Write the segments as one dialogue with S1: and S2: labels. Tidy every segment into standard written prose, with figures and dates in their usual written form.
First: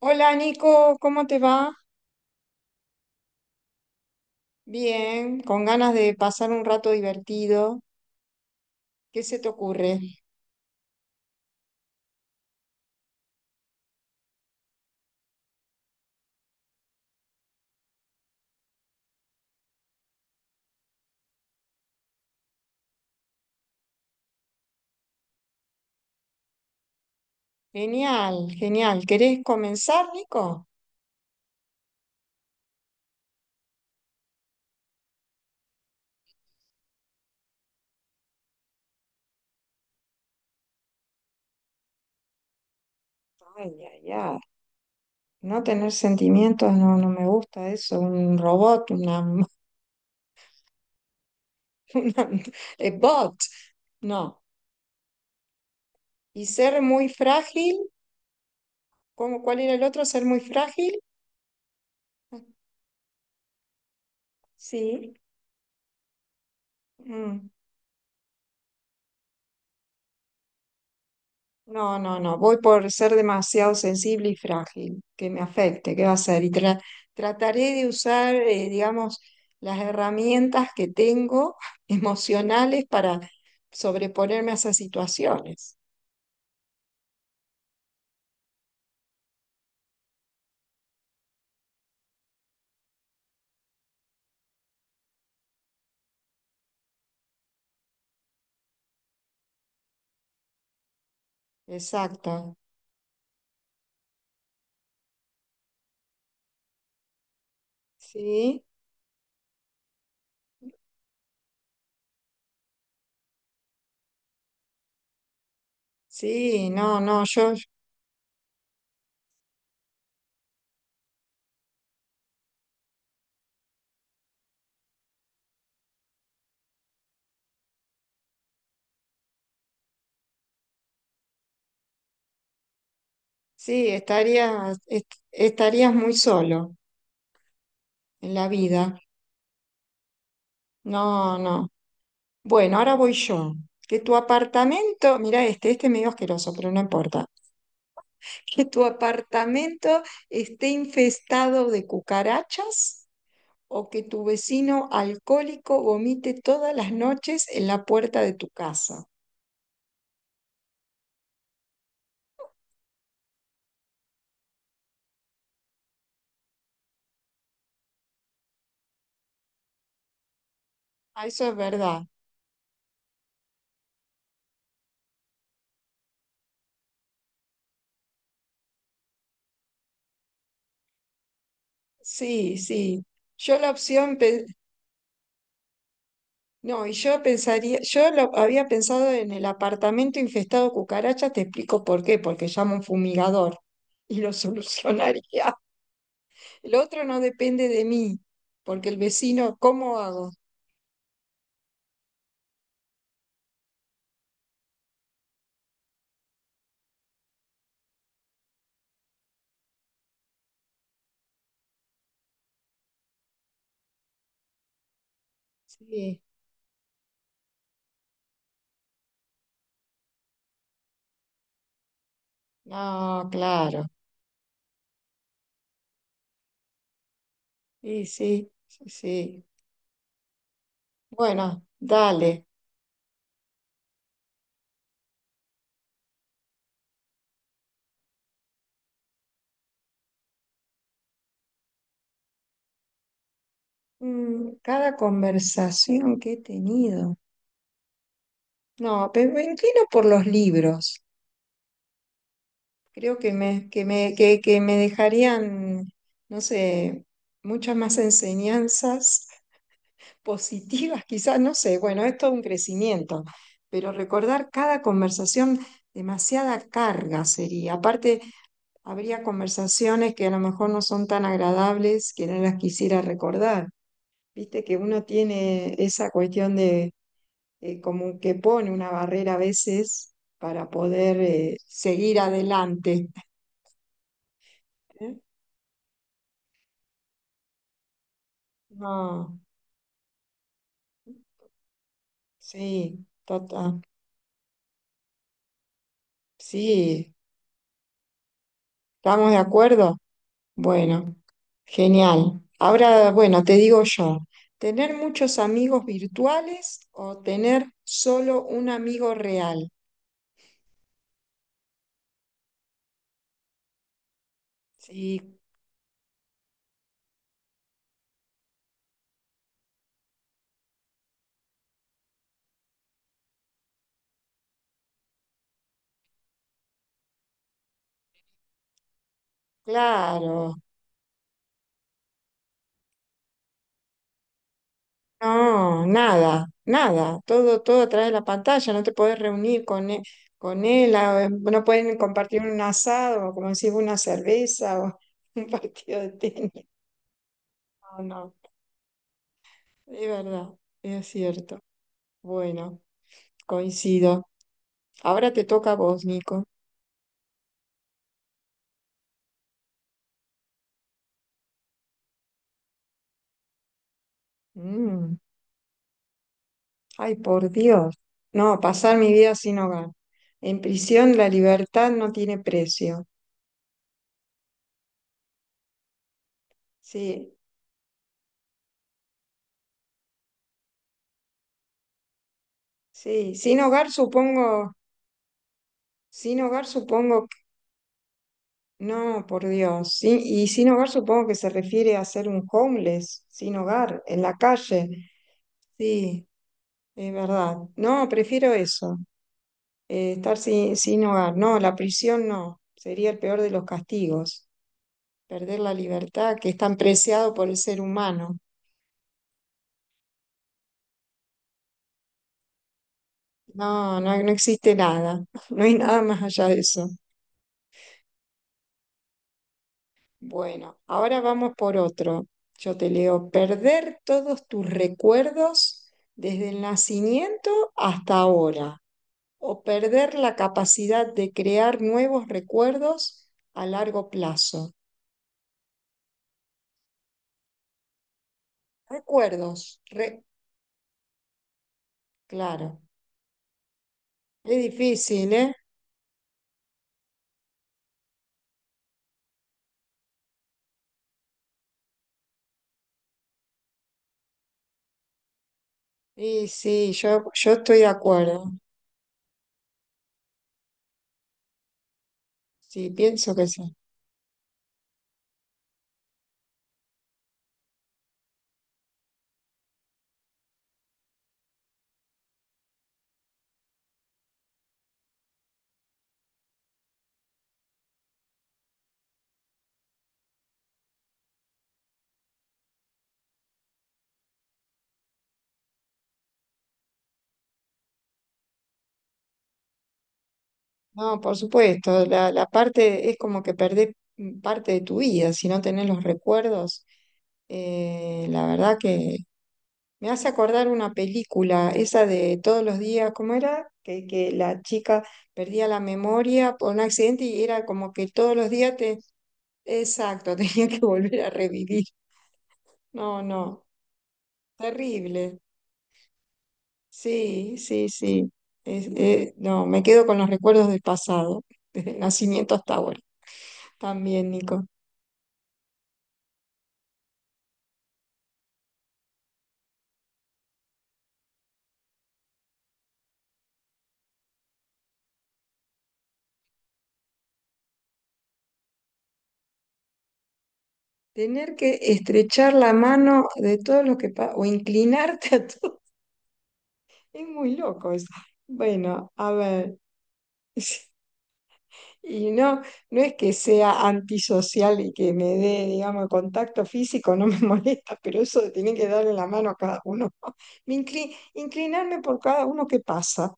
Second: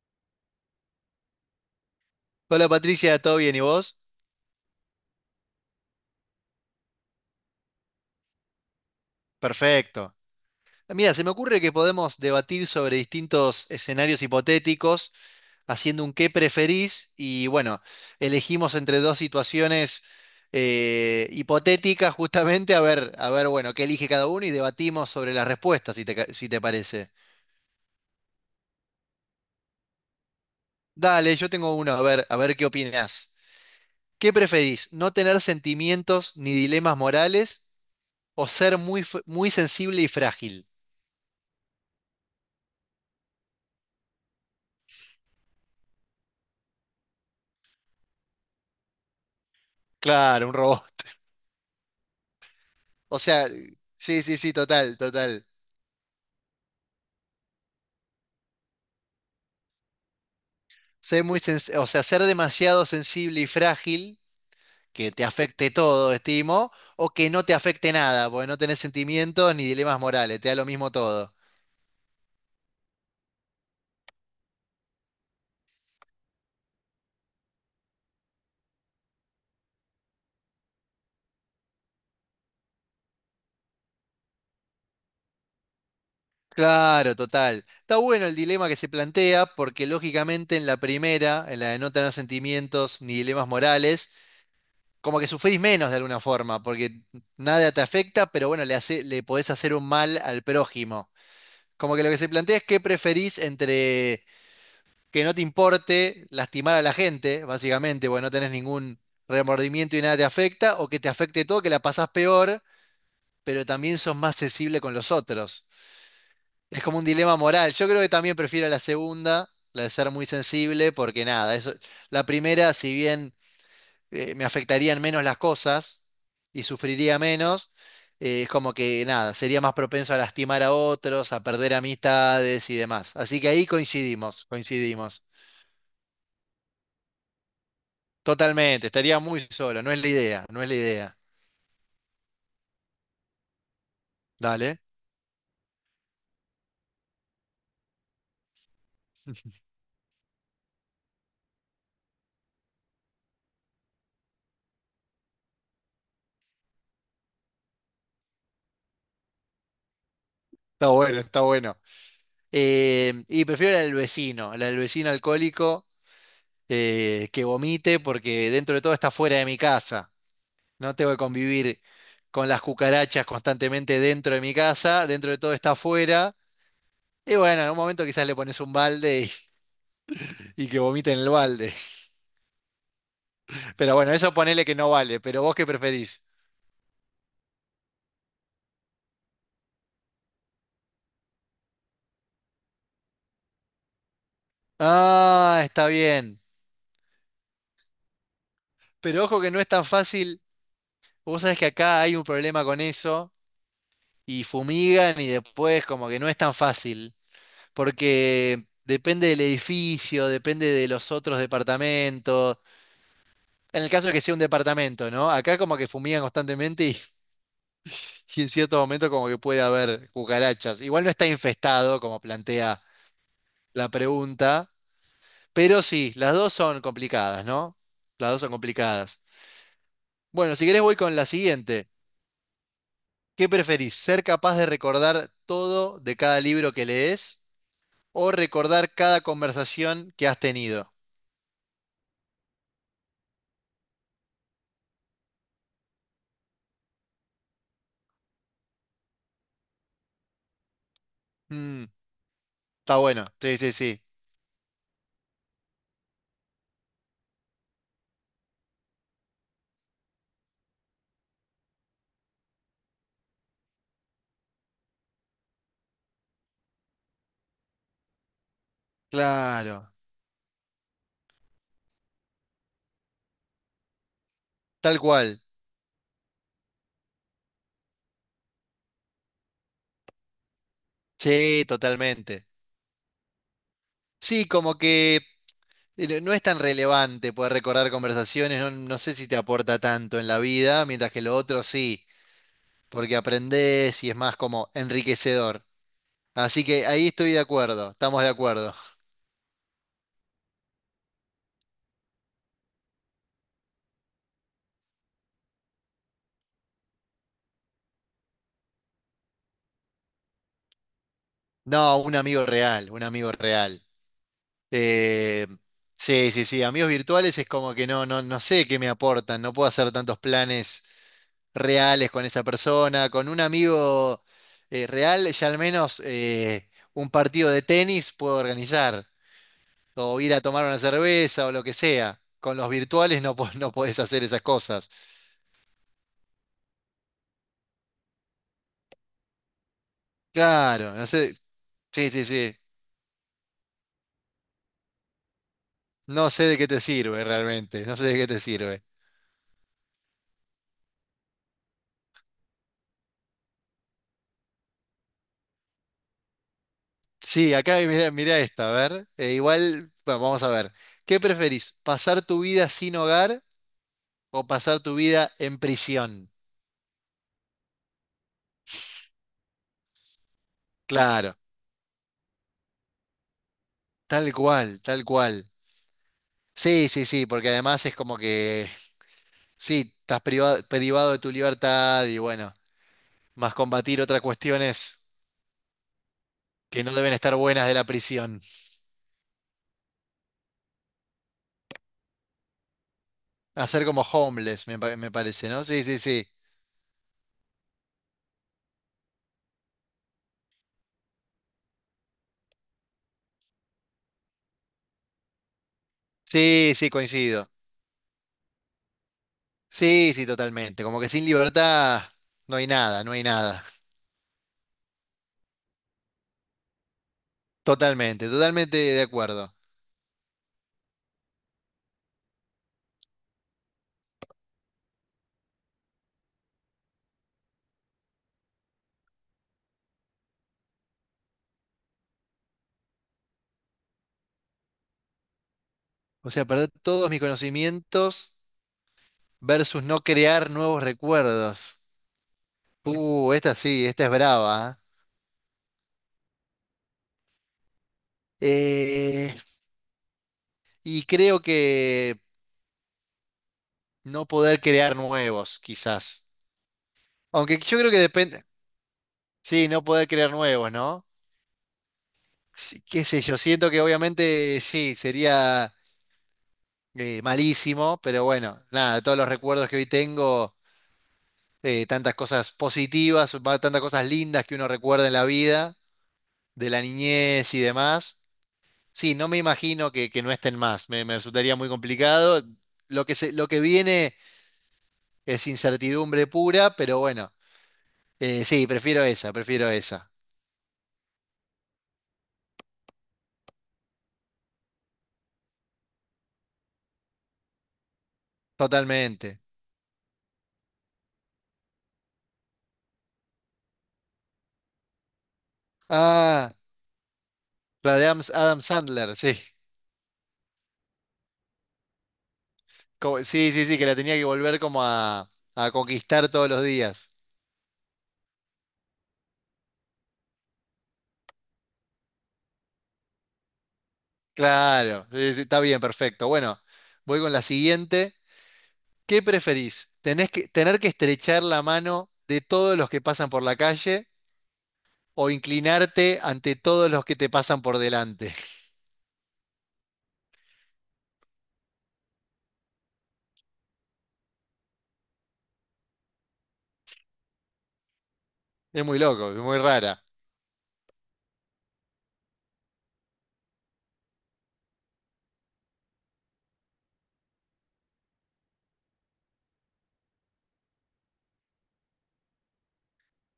S1: Hola Nico, ¿cómo te va?
S2: Hola Patricia, ¿todo bien? ¿Y vos?
S1: Bien, con ganas de pasar un rato divertido. ¿Qué se te ocurre?
S2: Perfecto. Mira, se me ocurre que podemos debatir sobre distintos escenarios hipotéticos, haciendo un qué preferís y bueno, elegimos entre dos situaciones hipotéticas justamente a ver, bueno, qué elige cada uno y debatimos sobre las respuestas, si te parece.
S1: Genial, genial. ¿Querés comenzar, Nico?
S2: Dale, yo tengo uno, a ver qué opinás. ¿Qué preferís? ¿No tener sentimientos ni dilemas morales o ser muy sensible y frágil?
S1: Ay, ay, ay. No tener sentimientos no, no me gusta eso. Un robot, una,
S2: Claro, un robot.
S1: una
S2: O
S1: bot.
S2: sea, sí, sí,
S1: No.
S2: sí, total, total.
S1: Y ser muy frágil, ¿cómo, cuál era el otro? Ser muy frágil.
S2: Ser muy sens- o sea, Ser demasiado sensible y frágil, que
S1: Sí.
S2: te afecte todo, estimo, o que no te afecte nada, porque no tenés sentimientos ni dilemas morales, te da lo mismo todo.
S1: No, no, no, voy por ser demasiado sensible y frágil, que me afecte, ¿qué va a ser? Y trataré de usar, digamos, las herramientas que tengo emocionales para sobreponerme a esas situaciones.
S2: Claro, total. Está bueno el dilema que se plantea, porque lógicamente en la primera, en la de no tener sentimientos ni dilemas morales, como que sufrís menos de alguna forma, porque nada te afecta, pero bueno, le podés hacer un mal al prójimo. Como que lo que se
S1: Exacto.
S2: plantea es qué preferís entre que no te importe lastimar a la gente, básicamente, porque no tenés
S1: Sí,
S2: ningún remordimiento y nada te afecta, o que te afecte todo, que la pasás peor, pero también sos más sensible con los otros.
S1: sí,
S2: Es como
S1: no,
S2: un
S1: no,
S2: dilema
S1: yo
S2: moral. Yo creo que también prefiero la segunda, la de ser muy sensible, porque nada, eso, la primera, si bien me afectarían menos las cosas y sufriría menos, es como que nada, sería más propenso a lastimar a otros, a perder amistades y demás. Así que ahí
S1: sí,
S2: coincidimos,
S1: estaría,
S2: coincidimos.
S1: estarías muy solo en la
S2: Totalmente,
S1: vida.
S2: estaría muy solo, no es la idea, no es la idea.
S1: No, no. Bueno, ahora voy yo. Que tu
S2: Dale,
S1: apartamento, mira este, este es medio asqueroso, pero no importa. Que tu apartamento esté infestado de cucarachas o que tu vecino alcohólico vomite todas las noches en la puerta de tu casa.
S2: está bueno, está bueno. Y prefiero la del vecino alcohólico que vomite porque dentro de todo está fuera de mi casa. No tengo que
S1: Ah, eso es
S2: convivir
S1: verdad.
S2: con las cucarachas constantemente dentro de mi casa, dentro de todo está fuera. Y bueno, en un momento quizás le pones un balde y que vomite en el balde.
S1: Sí, sí. Yo la
S2: Pero bueno,
S1: opción,
S2: eso
S1: pe-
S2: ponele que no vale, pero vos qué preferís.
S1: no, y yo pensaría, yo lo había pensado en el apartamento infestado de cucarachas, te explico por qué, porque llamo a un fumigador y lo solucionaría.
S2: Ah, está bien.
S1: El otro no depende de mí, porque el
S2: Pero ojo que
S1: vecino,
S2: no es tan
S1: ¿cómo hago?
S2: fácil. Vos sabés que acá hay un problema con eso y fumigan y después como que no es tan fácil, porque depende del edificio, depende de los otros departamentos. En el caso de que sea un departamento, ¿no? Acá como que
S1: Sí,
S2: fumigan constantemente y en cierto momento como que puede haber cucarachas. Igual no está infestado, como plantea
S1: no, claro.
S2: la pregunta, pero sí, las dos son complicadas, ¿no?
S1: Sí,
S2: Las dos son
S1: sí, sí,
S2: complicadas.
S1: sí.
S2: Bueno, si querés voy con la
S1: Bueno,
S2: siguiente.
S1: dale.
S2: ¿Qué preferís? ¿Ser capaz de recordar todo de cada libro que lees o recordar cada conversación que has tenido?
S1: Mm, cada conversación que he tenido. No, pero me inclino por los libros.
S2: Mm, está
S1: Creo
S2: bueno,
S1: que
S2: sí,
S1: me,
S2: sí,
S1: que
S2: sí.
S1: me, que me dejarían, no sé, muchas más enseñanzas positivas, quizás, no sé. Bueno, es todo un crecimiento, pero recordar cada conversación, demasiada carga sería. Aparte, habría
S2: Claro,
S1: conversaciones que a lo mejor no son tan agradables que no las quisiera recordar. Viste que
S2: tal
S1: uno
S2: cual.
S1: tiene esa cuestión de como que pone una barrera a veces para poder
S2: Sí,
S1: seguir
S2: totalmente.
S1: adelante.
S2: Sí, como
S1: ¿Eh?
S2: que no es tan relevante poder recordar conversaciones, no, no sé si te
S1: No,
S2: aporta tanto en la vida, mientras que lo otro sí,
S1: sí,
S2: porque
S1: total.
S2: aprendés y es más como enriquecedor. Así que ahí
S1: Sí,
S2: estoy de acuerdo, estamos de acuerdo.
S1: ¿estamos de acuerdo? Bueno, genial. Ahora, bueno, te digo yo, ¿tener muchos amigos virtuales o tener solo un amigo real?
S2: No, un amigo real, un amigo real.
S1: Sí,
S2: Eh, sí, sí, sí, amigos virtuales es como que no, no, no sé qué me aportan, no puedo hacer tantos planes reales con esa persona, con un amigo real ya al menos un partido de tenis puedo organizar, o ir a
S1: claro.
S2: tomar una cerveza o lo que sea. Con los virtuales no, no podés hacer esas cosas.
S1: No, nada, nada. Todo, todo a través de la pantalla. No te podés reunir con
S2: Claro,
S1: él,
S2: no sé,
S1: no pueden
S2: sí, sí,
S1: compartir
S2: sí,
S1: un asado, o como decís, una cerveza o un partido de
S2: no sé
S1: tenis.
S2: de qué te sirve realmente, no
S1: No,
S2: sé de qué
S1: no,
S2: te sirve.
S1: es verdad, es cierto. Bueno, coincido. Ahora te toca a vos, Nico.
S2: Sí, acá mira, mira esta, a ver. Igual, bueno, vamos a ver. ¿Qué preferís? ¿Pasar tu vida sin hogar o pasar tu
S1: Mm,
S2: vida en prisión?
S1: ay, por Dios. No, pasar mi vida sin hogar. En prisión la
S2: Claro,
S1: libertad no tiene precio.
S2: tal cual, tal cual. Sí, sí, sí,
S1: Sí,
S2: porque además es como que, sí, estás privado, privado de tu libertad y bueno,
S1: sí.
S2: más
S1: Sin hogar
S2: combatir otras
S1: supongo.
S2: cuestiones
S1: Sin hogar
S2: que no deben
S1: supongo.
S2: estar buenas de la prisión.
S1: No, por Dios. Sí, y sin hogar supongo que se refiere a ser un homeless, sin
S2: Hacer
S1: hogar,
S2: como
S1: en la
S2: homeless,
S1: calle.
S2: me parece, ¿no? Sí, sí, sí.
S1: Sí, es verdad. No, prefiero eso, estar sin, sin hogar. No, la prisión no, sería el peor de los castigos, perder la libertad que es
S2: Sí,
S1: tan
S2: sí,
S1: preciado por
S2: coincido.
S1: el ser humano.
S2: Sí, sí, totalmente. Como que sin libertad no hay nada, no hay nada.
S1: No, no, no existe nada, no hay nada más allá de eso.
S2: Totalmente, totalmente de acuerdo.
S1: Bueno, ahora vamos por otro. Yo te leo, perder todos tus recuerdos desde el nacimiento hasta ahora, o perder la capacidad de crear nuevos recuerdos a largo plazo.
S2: O sea, perder todos mis conocimientos
S1: Recuerdos,
S2: versus no
S1: re-
S2: crear nuevos recuerdos.
S1: claro.
S2: Esta sí, esta es
S1: Es
S2: brava.
S1: difícil, ¿eh?
S2: ¿Eh? Y creo que no poder crear nuevos, quizás.
S1: Y sí, yo
S2: Aunque
S1: estoy
S2: yo
S1: de
S2: creo que depende.
S1: acuerdo.
S2: Sí, no poder crear nuevos, ¿no? Sí,
S1: Sí,
S2: qué sé
S1: pienso
S2: yo,
S1: que
S2: siento
S1: sí.
S2: que obviamente sí, sería malísimo, pero bueno, nada, todos los recuerdos que hoy tengo, tantas cosas positivas, tantas cosas lindas que uno recuerda en la vida. De la niñez y demás. Sí, no me imagino que no estén más, me resultaría muy complicado. Lo que viene es incertidumbre pura, pero bueno, sí, prefiero esa,
S1: No, por supuesto, la parte es como que perdés mm, parte de tu vida si no tenés los recuerdos. La verdad que
S2: totalmente.
S1: me hace acordar una película, esa de todos los días, ¿cómo era? Que la chica perdía la
S2: Ah,
S1: memoria por un accidente y era como
S2: la de
S1: que
S2: Adam,
S1: todos los
S2: Adam
S1: días te...
S2: Sandler, sí.
S1: Exacto, tenía que volver a revivir. No,
S2: Sí,
S1: no,
S2: sí, sí, que la tenía que volver como
S1: terrible.
S2: a conquistar todos los días.
S1: Sí, sí, sí. No, me quedo con los recuerdos del pasado, desde el nacimiento hasta ahora. También, Nico.
S2: Claro, sí, sí, está bien, perfecto. Bueno, voy con la siguiente. ¿Qué preferís? Tener que estrechar la mano de todos los que pasan por la calle o inclinarte ante todos los que te pasan por delante?
S1: Tener que estrechar la mano de todos los que o inclinarte a todos. Es muy loco eso.
S2: Es muy
S1: Bueno,
S2: loco,
S1: a
S2: es muy
S1: ver.
S2: rara.
S1: Y no, no es que sea antisocial y que me dé, digamos, contacto físico, no me molesta, pero eso de tener que darle la mano a cada uno. Inclinarme por cada uno que pasa.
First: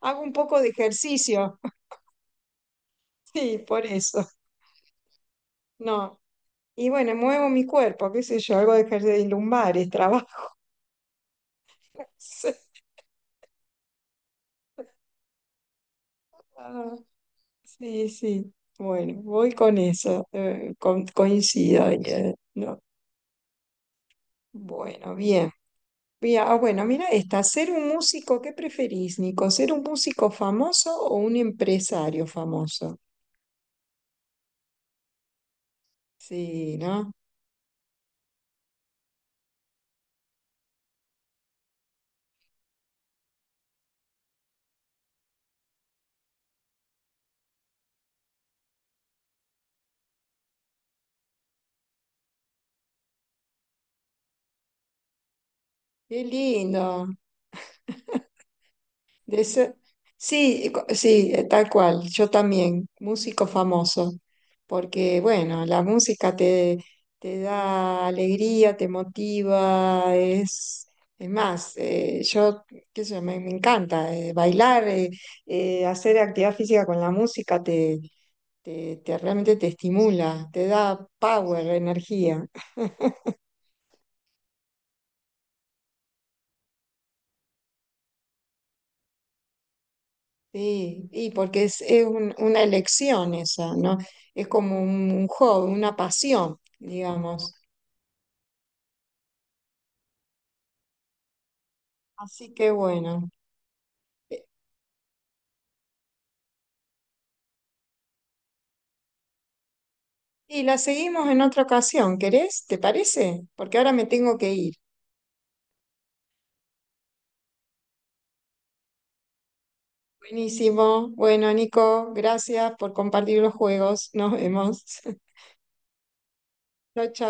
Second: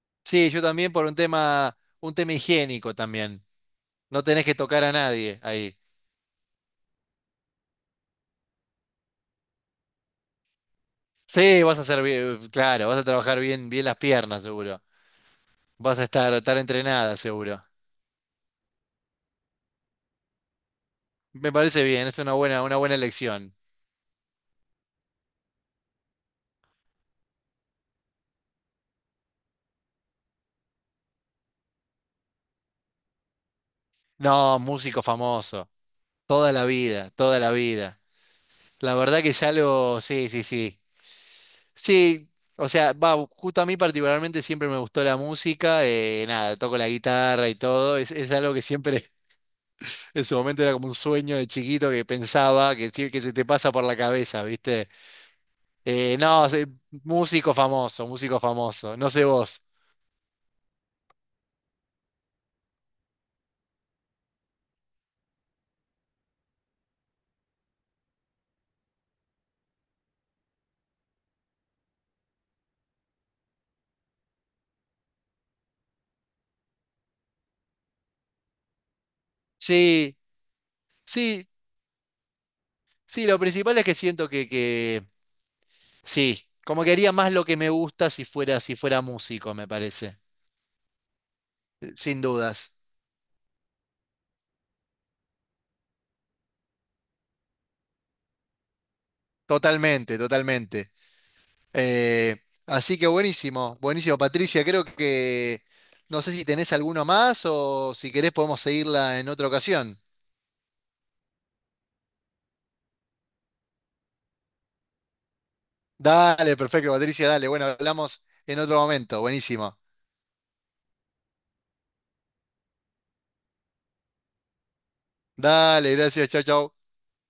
S1: Hago un
S2: Sí,
S1: poco
S2: yo
S1: de
S2: también por
S1: ejercicio,
S2: un tema higiénico también.
S1: sí, por
S2: No
S1: eso.
S2: tenés que tocar a nadie ahí.
S1: No. Y bueno, muevo mi cuerpo, qué sé yo, algo de ejercicio de lumbares, trabajo.
S2: Sí, vas a hacer bien,
S1: Sí,
S2: claro, vas a trabajar bien, bien las piernas, seguro. Vas a estar, estar
S1: ah,
S2: entrenada, seguro.
S1: sí. Sí. Bueno, voy con eso,
S2: Me parece
S1: coincido.
S2: bien, es
S1: Eh,
S2: una
S1: no.
S2: buena elección.
S1: Bueno, bien. Bien, ah, bueno, mira esta. ¿Ser un músico, qué preferís, Nico? ¿Ser un músico famoso o un empresario famoso?
S2: No, músico famoso. Toda la
S1: Sí,
S2: vida,
S1: ¿no?
S2: toda la vida. La verdad que es algo, sí, sí, sí. Sí, o sea, va, justo a mí particularmente siempre me gustó la música, nada, toco la guitarra y todo, es algo que siempre en su momento era como un sueño de chiquito que pensaba, que se te pasa por la cabeza, ¿viste?
S1: Qué
S2: No, se-
S1: lindo.
S2: Músico famoso, músico famoso, no sé
S1: De
S2: vos.
S1: eso- Sí, sí, tal cual. Yo también, músico famoso. Porque, bueno, la música te, te da alegría, te motiva, es... Es más, yo, qué sé yo, me encanta bailar, hacer actividad física con la música te, realmente te
S2: Sí,
S1: estimula, te da
S2: sí,
S1: power, energía.
S2: sí, lo principal es que siento que sí, como que haría más lo que me gusta si fuera, si fuera músico, me parece,
S1: Sí, y porque es
S2: sin
S1: una
S2: dudas,
S1: elección esa, ¿no? Es como un hobby, una pasión, digamos.
S2: totalmente, totalmente. Eh,
S1: Así que
S2: Así que
S1: bueno.
S2: buenísimo, buenísimo,
S1: Eh,
S2: Patricia. Creo que no sé si tenés alguno más o si querés podemos seguirla en otra ocasión.
S1: y la seguimos en otra ocasión, ¿querés? ¿Te parece? Porque ahora me tengo que ir.
S2: Dale, perfecto, Patricia, dale. Bueno, hablamos en otro momento. Buenísimo.
S1: Buenísimo. Bueno, Nico, gracias por compartir los juegos. Nos vemos.
S2: Dale, gracias, chau, chau.
S1: Chao, chao.